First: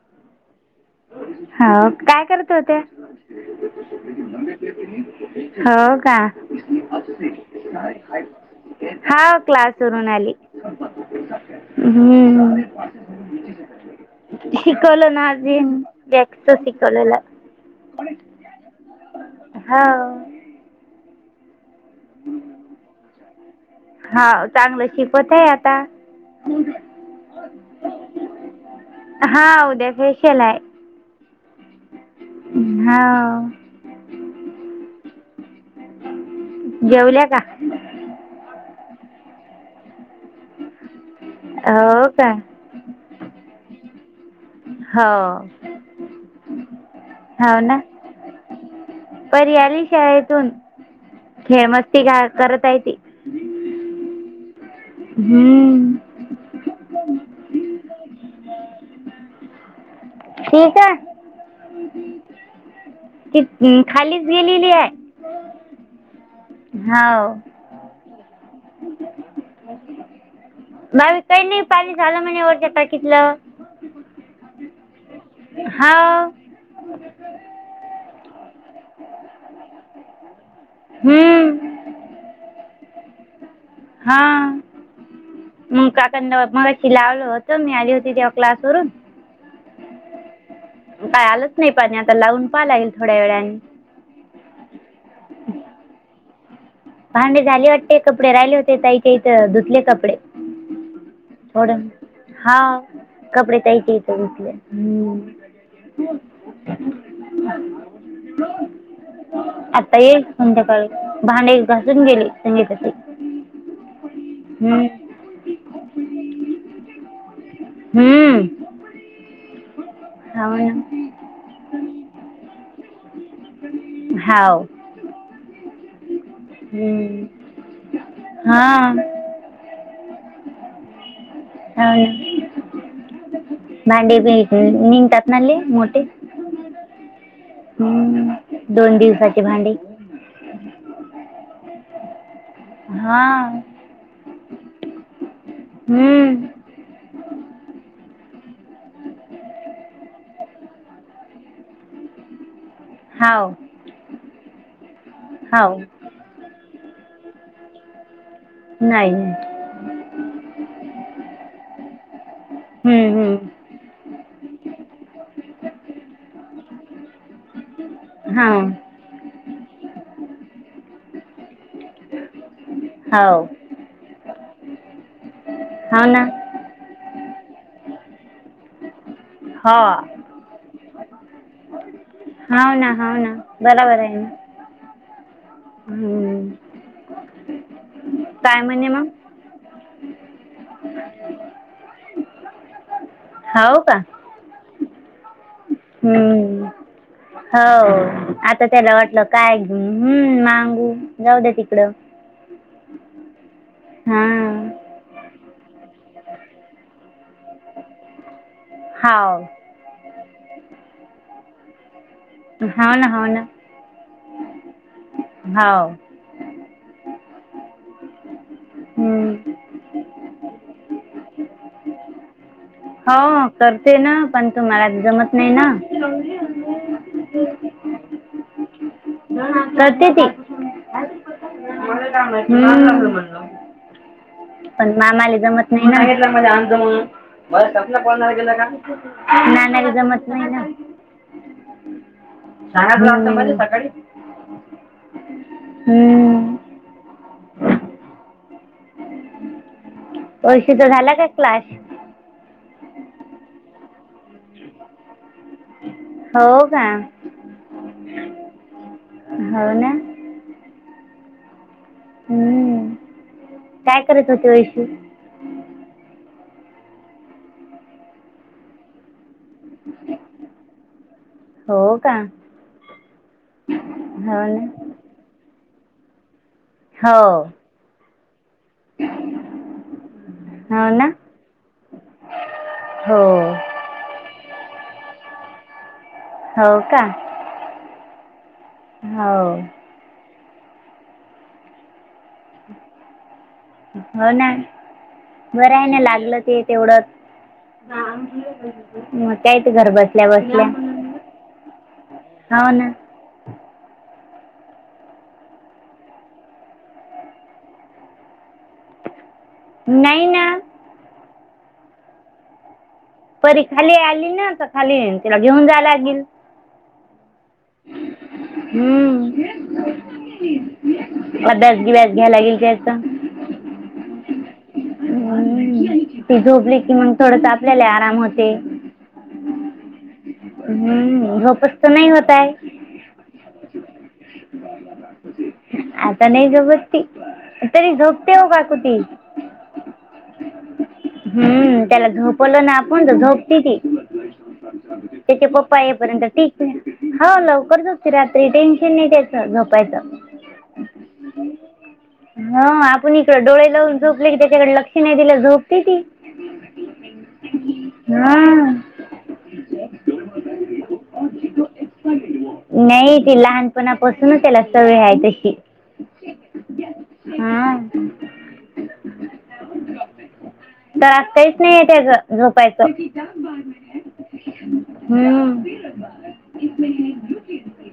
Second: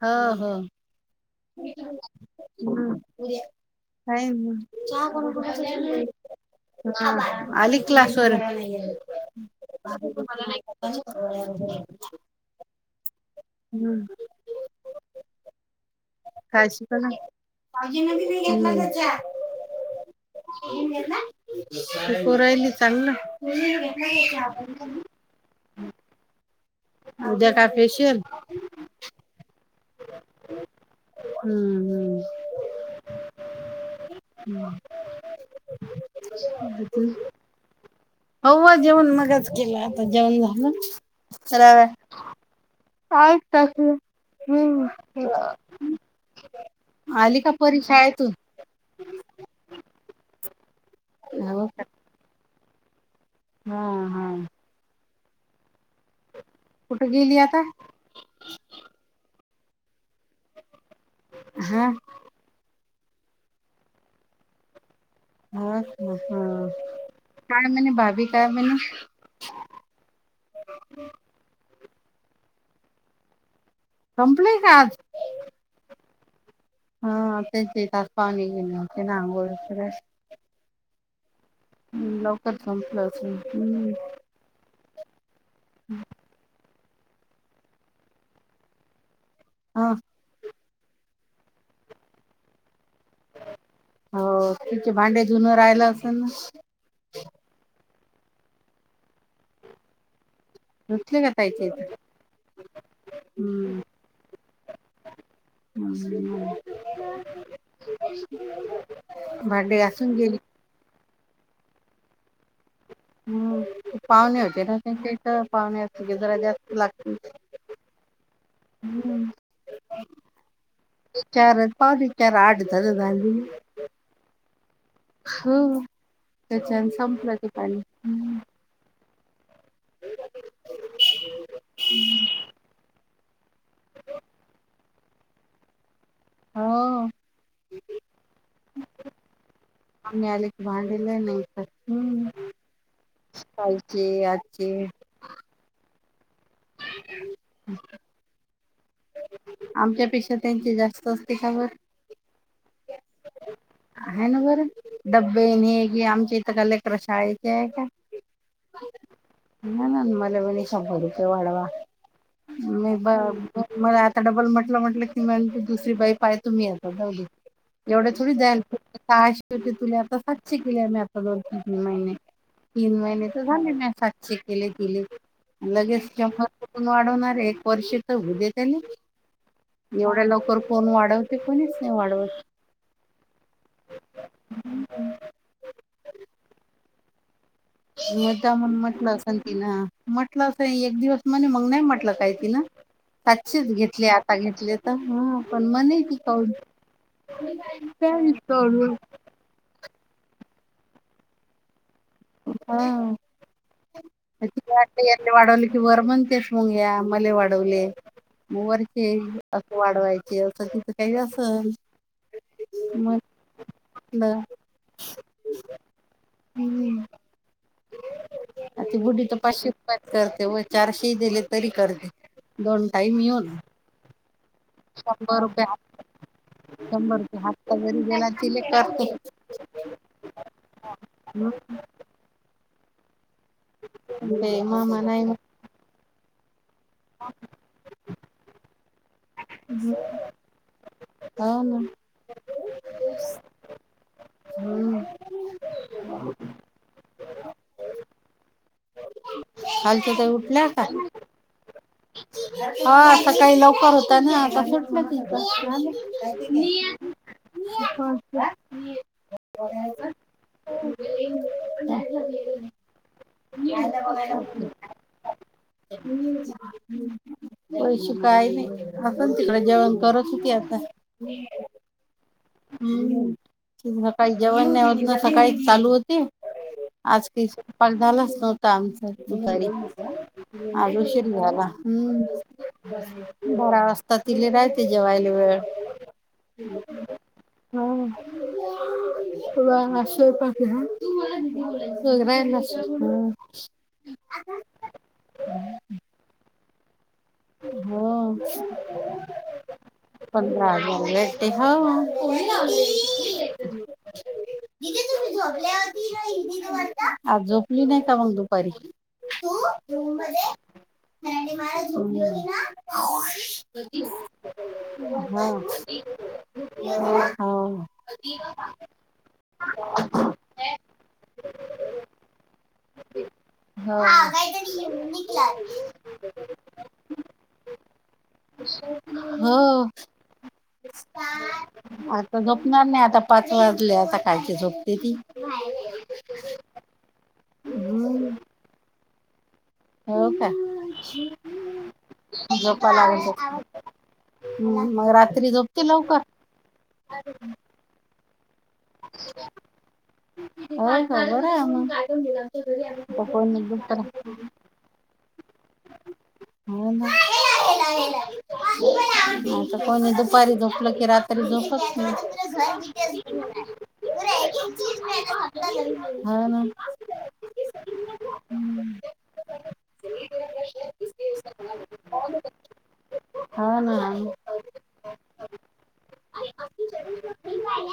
ह ह.. हो काय करत होते हमं. हो का [unintelligible] आली क्लास वरून. हा. क्लास वरून आली. हम्म. हम्म शिकवलं ना आजीनं [unintelligible] शिकवलेलं हाय. भाऊजींना दिली घेतला का चहा? हो [unintelligible] शिकू राहिली चांगलं. [unintelligible] हा. उद्या काय फेशियल उद्या स्पेशल हाय. हम्म हम्म. हो हम्म देतील जेवल्या का हो. हो. जेवण मगच, केलं आता जेवण झालं. हो का पाईप टाकलं नेऊन हो ठेवा. आली का? हो ना परी शाळेतून. परी आली शाळेतून. हे मस्ती करत आहे. ती मोहन. हम्म. कुठे गेली? आता. हे काय हा... ती खालीच गेलेली आहे. हाच ना हा हो काय म्हणे भाभी काय म्हणे? काय? नाही पाणी झालं. म्हणे वरच्या टाकीतलं. संपलय काय? आज. हा.. व हा. ते एक, एक ते रांगोळी [unintelligible] हम्म. हम्. लवकर संपलं असं हम्म. हा मग काका मगशी लावलं होतं मी आली होती तेव्हा क्लासवरून. हा. काय? आलंच नाही पाणी. आता लावून पाहाय येईल थोड्या वेळाने. हो तिचे भांडे जुना राहिलं असेल ना. भांडे झाले वाटते कपडे राहिले होते ताईच्या इथ धुतले कपडे. धुतले का ताईच्या थोडं इथ? हा कपडे ताईच्या इथे धुतले. हम्म भांडे आता घासून ये गेली संध्याकाळी. भांडे घासून गेले संगीताचे हम् पाहुणे होते ना त्यांच्या इथ पाहुणे असते की जरा जास्त लागतील. हम्म. हम्म [unintelligible] वि चार पाव त चार आठ तर झाली. हाव. हो, त्याच्यान हम्म संपल ते पाणी हम्म. हा. भांडे निघतात ना लय मोठे? हो हम्म दोन दिवसाची भांडे. पाहुणे आले की भांडे लय निघतात. हम्म. हा कालचे आजचे. हम्म [unintelligible] आमच्यापेक्षा त्यांची जास्त असते का बर? हाव आहे ना बरं हाव डब्बेने कि आमच्या इथं कळक प्रशालेची है क्या? नाही. नाही नाही मला मणी शंभर रुपये वाढवा मी ब हम्म हम्म मला आता डबल म्हटलं म्हटलं की म्हण दुसरी बाई पाहतो मी आता जाऊदे. एवढे थोडी हाव जाल सहाशे होते, तुला आता सातशे केले मी आता दोन तीन महिने. तीन महिने हाव तर झाले मी सातशे केले दिले हाव लगेच ना जहर कुठून वाढवणार आहे? एक वर्ष तर होऊदे त्याले. हा एवढ्या लवकर कोण वाढवते? कोणीच नाही वाढवत. हाव ना हाव ना बरोबर आहे ना [unintelligible] हम्म. काय मुद्दामून म्हणे मग म्हटलं असं ना तिन, म्हटलं असं एक दिवस म्हणे मग नाही म्हटलं काय तिन? सातशेचच हाव का घेतले आता घेतले हा आपण मनीच करू हम्म. हो काच आता त्याला करू. वाटलं काय घेऊन हम्म मांगू जाऊ द्या तिकडं. हा हा खालती काट. वाढवले की वर मणतेस मग या मले वाढवले मग वरती. हाव वाढवायचे असं तिथं काही असल. हाव ना हाव ना मग तर हाव हम्म. आ ती बुढी हम्म. तर पाचशे रुपयात करते व चारशे दिले तरी करते. दोन टाईम हो येऊन करते ना पण तुम्हाला जमत शंभर नाही रुपये ना हातात. शंभर रुपये हातच्या जरी घरात दिले तर. करते ती, हम्म हम्म ते पण मामा नाही आम्हाले जमत नाही ना [inaudible] [unintelligible] नाय नाय रे जमत नाय ना. हो ना. शाळात जायचं मले सकाळी हम्म. हम्म हम्म. [unintelligible] खालचं तर. वैशू चा झाला का क्लास? हा. [unintelligible] सकाळी लवकर होता, ना आता सुटला तिचा. हो का हो ना [unintelligible] हम्म.. काय करत होती [unintelligible] ओळशी [unintelligible] तुळशी काय नाही. आपण तिकड जेवण करत होती. आता, हो का? ह् तुला काय हो ना जेवण नाही होत ना सकाळी चालू होती? [unintelligible] हो आज स्पेशल कॉल झालाच नव्हता आमचा दुपारी हो आज ना उशीर झाला. हमं. हो तर तिले राहते, जेवायला वेळ. हो का? हो [unintelligible] [unintelligible] हो. ना, बरं. हाय ना लागलं ते तेवढंच. हो.. काय ते घर बसल्या बसल्या पंधरा हजार भेटते हो. हो ना [unintelligible] आज झोपली नाय का? मग, दुपारी. तू रूम नाही ना मध्ये [unintelligible] मला झोपली होती ना? परी खाली आली ना तर, खाली तिला घेऊन जायला लागील. [unintelligible] हं.. [unintelligible] हम्म. अभ्यास, बिब्यास घ्यायला इल की याच. हां.. ती झोपली की मग, थोडस आपल्याला आराम होते. हो. हम्म झोपेत तर नाही होत आता, आहे झोपणार नाय आता, पाच वाजले आता कायची झोपते ती. आता. नाही झोपत ती तरी हम्म झोपते, ओ काकू ती. हो. का? हम्म त्याला झोपवलं ना झोपाला आपण तर झोपते आला ती [unintelligible] मग, त्याचे रात्री पप्पा झोपते लवकर. येईपर्यंत ठीक आहे. हो. लवकर झोपते, रात्री टेन्शन नाय त्याचं झोपायचं. होय खबर आहे हा आपण मग इकड कोणी डोळे लावून दुपारी झोपले की त्याच्याकडे लक्ष नाही दिलं झोप ती. ती. हो. ना हं आता कोणी दुस दुपारी झोपलं की, रात्री झोप येत नाही. पणापासूनच त्याला सवय हाय तशी. हो ना. हं.. हम्म. त्रास काहीच नाय. त्याचं झोपायचं. हो ना आणि हंम.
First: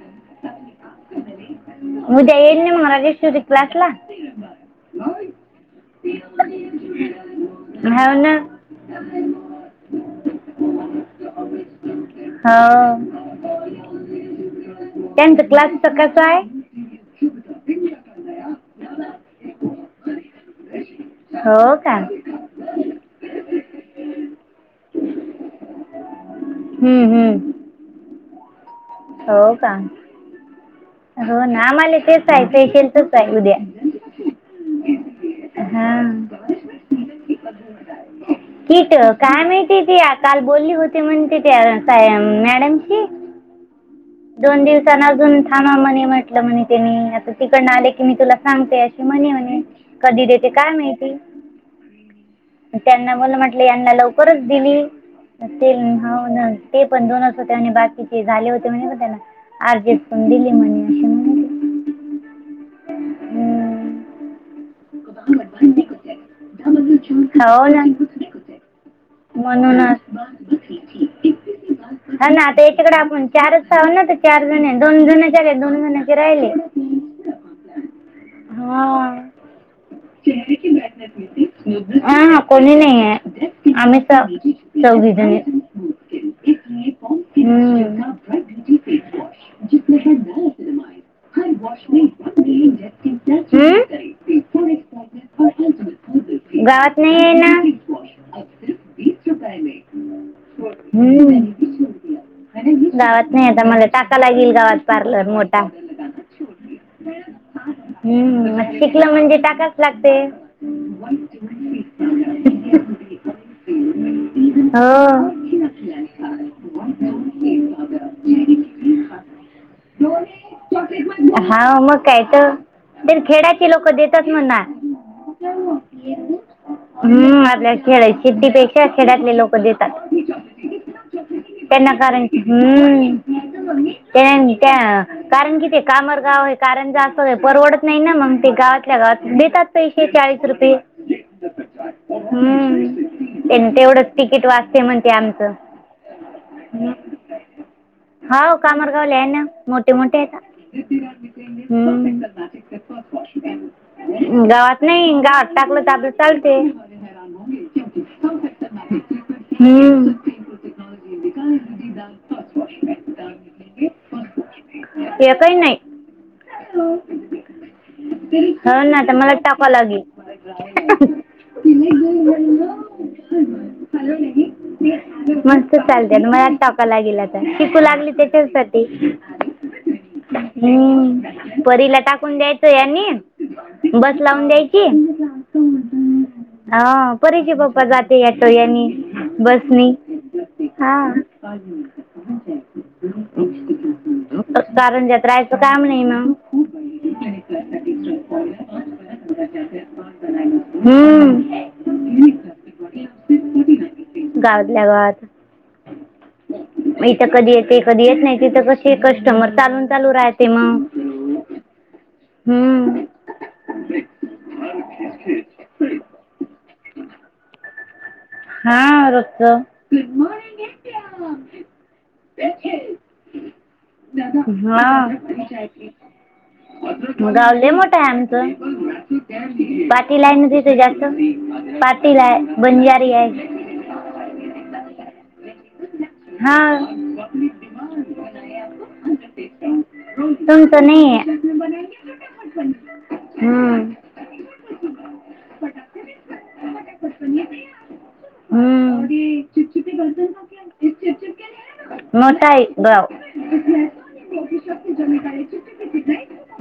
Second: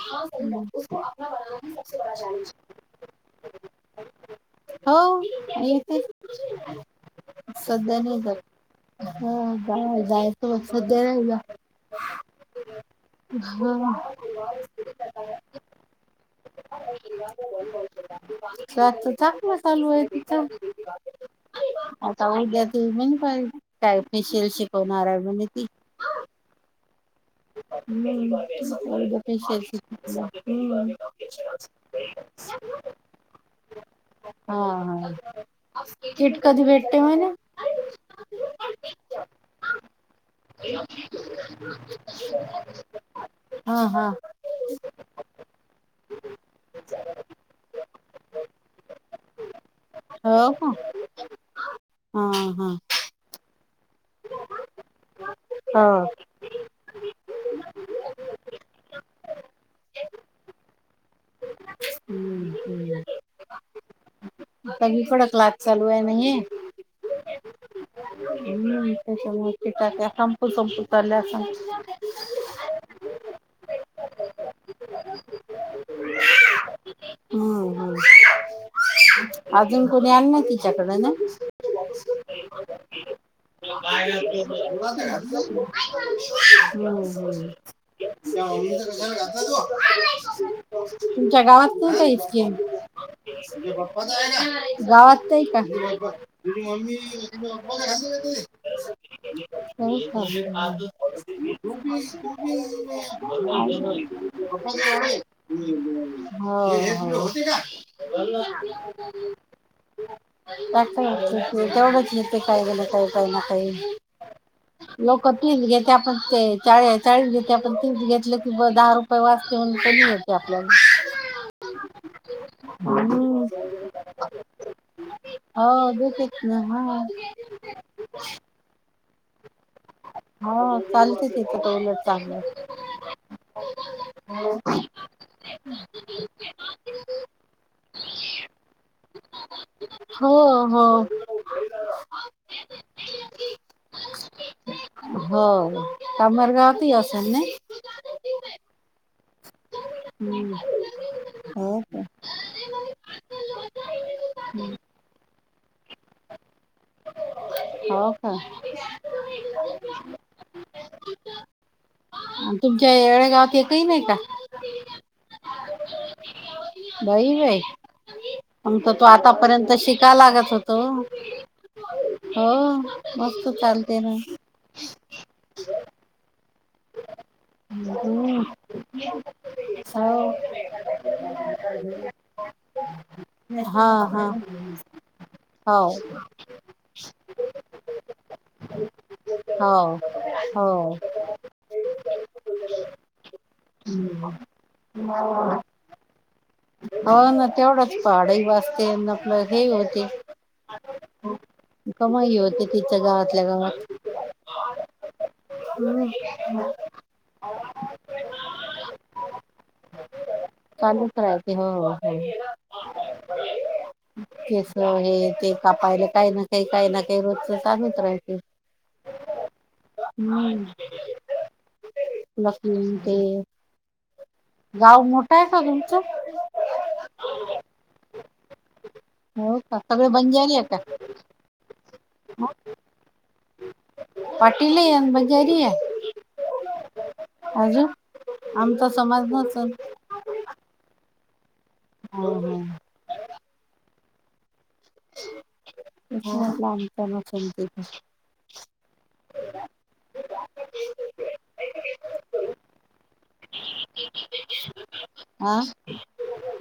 [unintelligible] उसको अपना बनाना सबसे बडा उद्या चॅलेंज येईल ना मग राजेश्वरी क्लासला है. हो येते, सध्या हो नाही ना जात. हो [unintelligible] हा त्याचं क्लासचं कसं आहे. टास्क टाकनं तर चालू हाय तिचं. हो. का? आता उद्या ती पण काय काय स्पेशल शिकवणार हाय म्हने ती. हम्म हम्म. [unintelligible] हम्म. [unintelligible] [inaudible] हम्म. का हो ना आम्हाला तेच आहे फेशियलचंच आहे उद्या हा हा, हा कीट कधी भेटते म्हणे. कीट काय माहिती ती, काल बोली होती म्हणते ते काय. हा हा. दोन दिवसांन अजून थांबा म्हणे म्हटलं म्हणे, तिनी आता तिकडन आले की मी तुला सांगते. म्हणे, म्हणे कधी देते हो का काय माहिती. हा हा. त्यांना मला म्हटलं यांना लवकरच दिली, ते हा. हो ना. ते पण दोनच होते आणि बाकीचे झाले होते म्हणे, पण त्यांना ऍडजस्ट करून दिले म्हणे. ती. हम्म हम्म. हम्म. सकाळीकडंच क्लास चालू आहे ना हे. हो ना हम्म कशाला ते म्हणूनच टाका, [unintelligible] असंन होय ना आता याच्याकडे आपण चारचं आहो ना, तर चार जण, दोन जण गेले दोन महिन्याचे राहिले हम्म हम्म. हा. अजून कोणी आलं नाही तिच्याकडे ना? हा हा, कोणी नये. हम्म हम्म. तुमच्या गावात नाही का ही स्कीम? गावात नाही का? तुझी मम्मी [inaudible] गावात नाही आहे हो ना गावात नाही आता मला टाका लागेल गावात का. पार्लर [inaudible] मोठा हो हम्म मग शिकलं म्हणजे हो. टाकाच लागते असं असं ते तेवढंच येतं काय गेलं काय, काही ना काही. हो लोक तीस घेता. आपण ते चाळी चाळीस घेते. आपण तीस घेतलं की ब दहा रुपये वाजते म्हणून, कमी घेत हा मग काय तर, पण हम्म. खेड्याची लोकं देतात म्हणा. हो देतेच ना हा हम्म, आपल्या खेळायची सिटीपेक्षा खेड्यातले लोक देत हो, चालते तिथं, त्यांना पहिलंच कारण चांगल. हम्म, त्येन त्या. कारण कि ते कामर गाव हाय कारण जास्त वेळ परवडत नाही ना मग ते गावातल्या गावात देतात पैसे चाळीस हो रुपये हो हू ऐन तेवढच तिकीट वाचते म्हण हो कामर गावात ही असेल नई हाव कामार गावले हाय ना मोठे मोठे हायता हम्म. हो हू का हम्म. गावात नाही गावात टाकलं तर आपलं चालते हो हू का मग तुमच्या येळे गावात एकही नाही का ऐक ही नाही बाई बाईं हो आमचा ना तो तर मला टाकावं आतापर्यंत लागेल शिका लागत होतो हो मस्त चालते ना मस्त चालतेना मला आज टाकाय लागेल आता शिकू लागली हम्म. त्याच्यासाठी हम्म. परीला टाकून द्यायचं यांनी [unintelligible] हा बस हा लावून द्यायची हो. हा परीचे पप्पा जाते याटो यानी हो बसनी हो हा. [unintelligible] कारंजात राहायचं काय काम नाही ना हो. ना. तेवढंच पहाड ही वाचते आपलं हे होते. हम्म. आत्ता नाहीये वाटतं तिच्या गावातल्या गावात गावातल्या गावात. हम् ह [unintelligible] इथं कधी येते कधी येत नाही तिथं कशी कस्टमर चालून चालू राहत चालूच राहते हो हो. हम्म केस हे ते कापायला काही ना काही काही ना काही रोजचं चालत राहील. हा. रोजचं. [unintelligible] [unintelligible] लखनऊ ते हा. गाव मोठं आहे का तुमचं मग, गाव लय मोठा आहे आमचं. हो का सगळे पाटील आहे ना बंजारी का तुझ्याकड, पाटील आहे. बंजारी आहे. पाटीलही आहे. बंजारी ही आहे. हा अजून आमचा समाज [unintelligible] तुमचं नाही आहे. हा हा. हम्म. घ्यावाच लागेल तर मग समते तर [unintelligible] हम्म. मोठंय गाव.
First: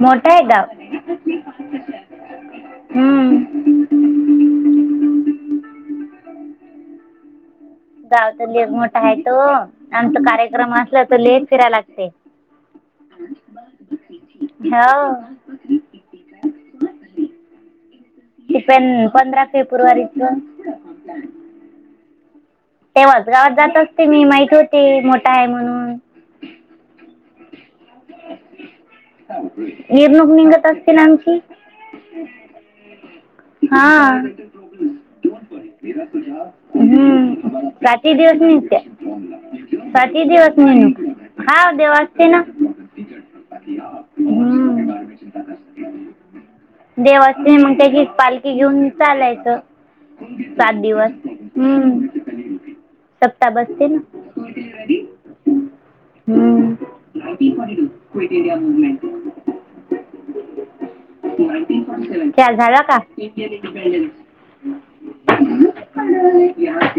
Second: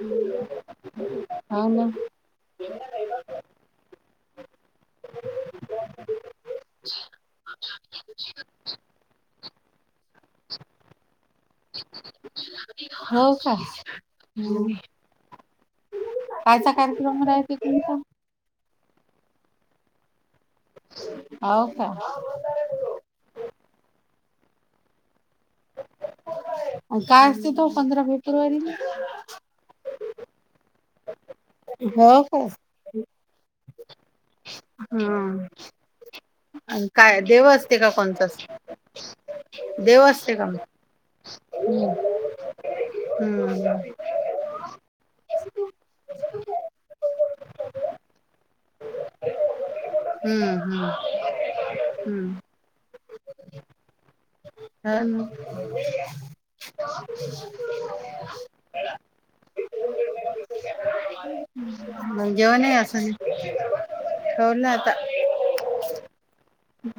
मोठा आहे गाव हौ ना. हम्म. [unintelligible] गावचा लेक मोठा आहे तो आमचा कार्यक्रम असला तर लय फिरायला लाग हो का? हम्म. हो. कायचा कार्यक्रम रायचा तुमचा? ते पण पंधरा फेब्रुवारीच हो का? तेव्हाच गावात जात असते मी माहित होती मोठा आहे म्हणून. काय असते तो पंधरा फेब्रुवारीला? निवडणूक निघत असते ना आमची [unintelligible] हो. हो. हा. आणि हू काय देव असते का प्राती कोणताच दिवस नेत्या देव पाचही असते का मग दिवसनी [unintelligible] नू हा देव असते ना. हम्म हं. देव असतो [unintelligible] म्हणत की पाल ते घेऊन चालायचं सात हम्म दिवस हम्म. सत्ता बसतेन [unintelligible] हा ना हं. [unintelligible] ना मग [unintelligible] चहा जेवण आहे झाला का? असं [unintelligible] ठेवलं आता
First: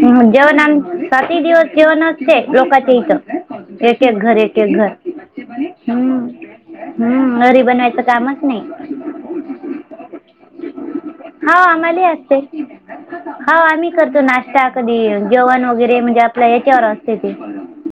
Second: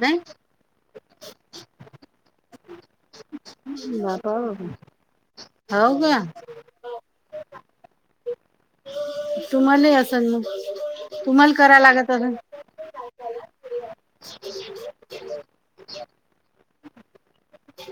नाही आम सातही दिवस जेवनच. लोकाची इथं. एकेक घर एकेक घर. हो हम्म का हम्म घरी बनवायचं कामच नाही. तुम्हाले असेल. तुम्हाला हा करावं आम्हालाही लागत असते. असेल हा आम्ही करतो नाश्ता कधी जेवण वगैरे म्हणजे आपल्या याच्यावर असते ते.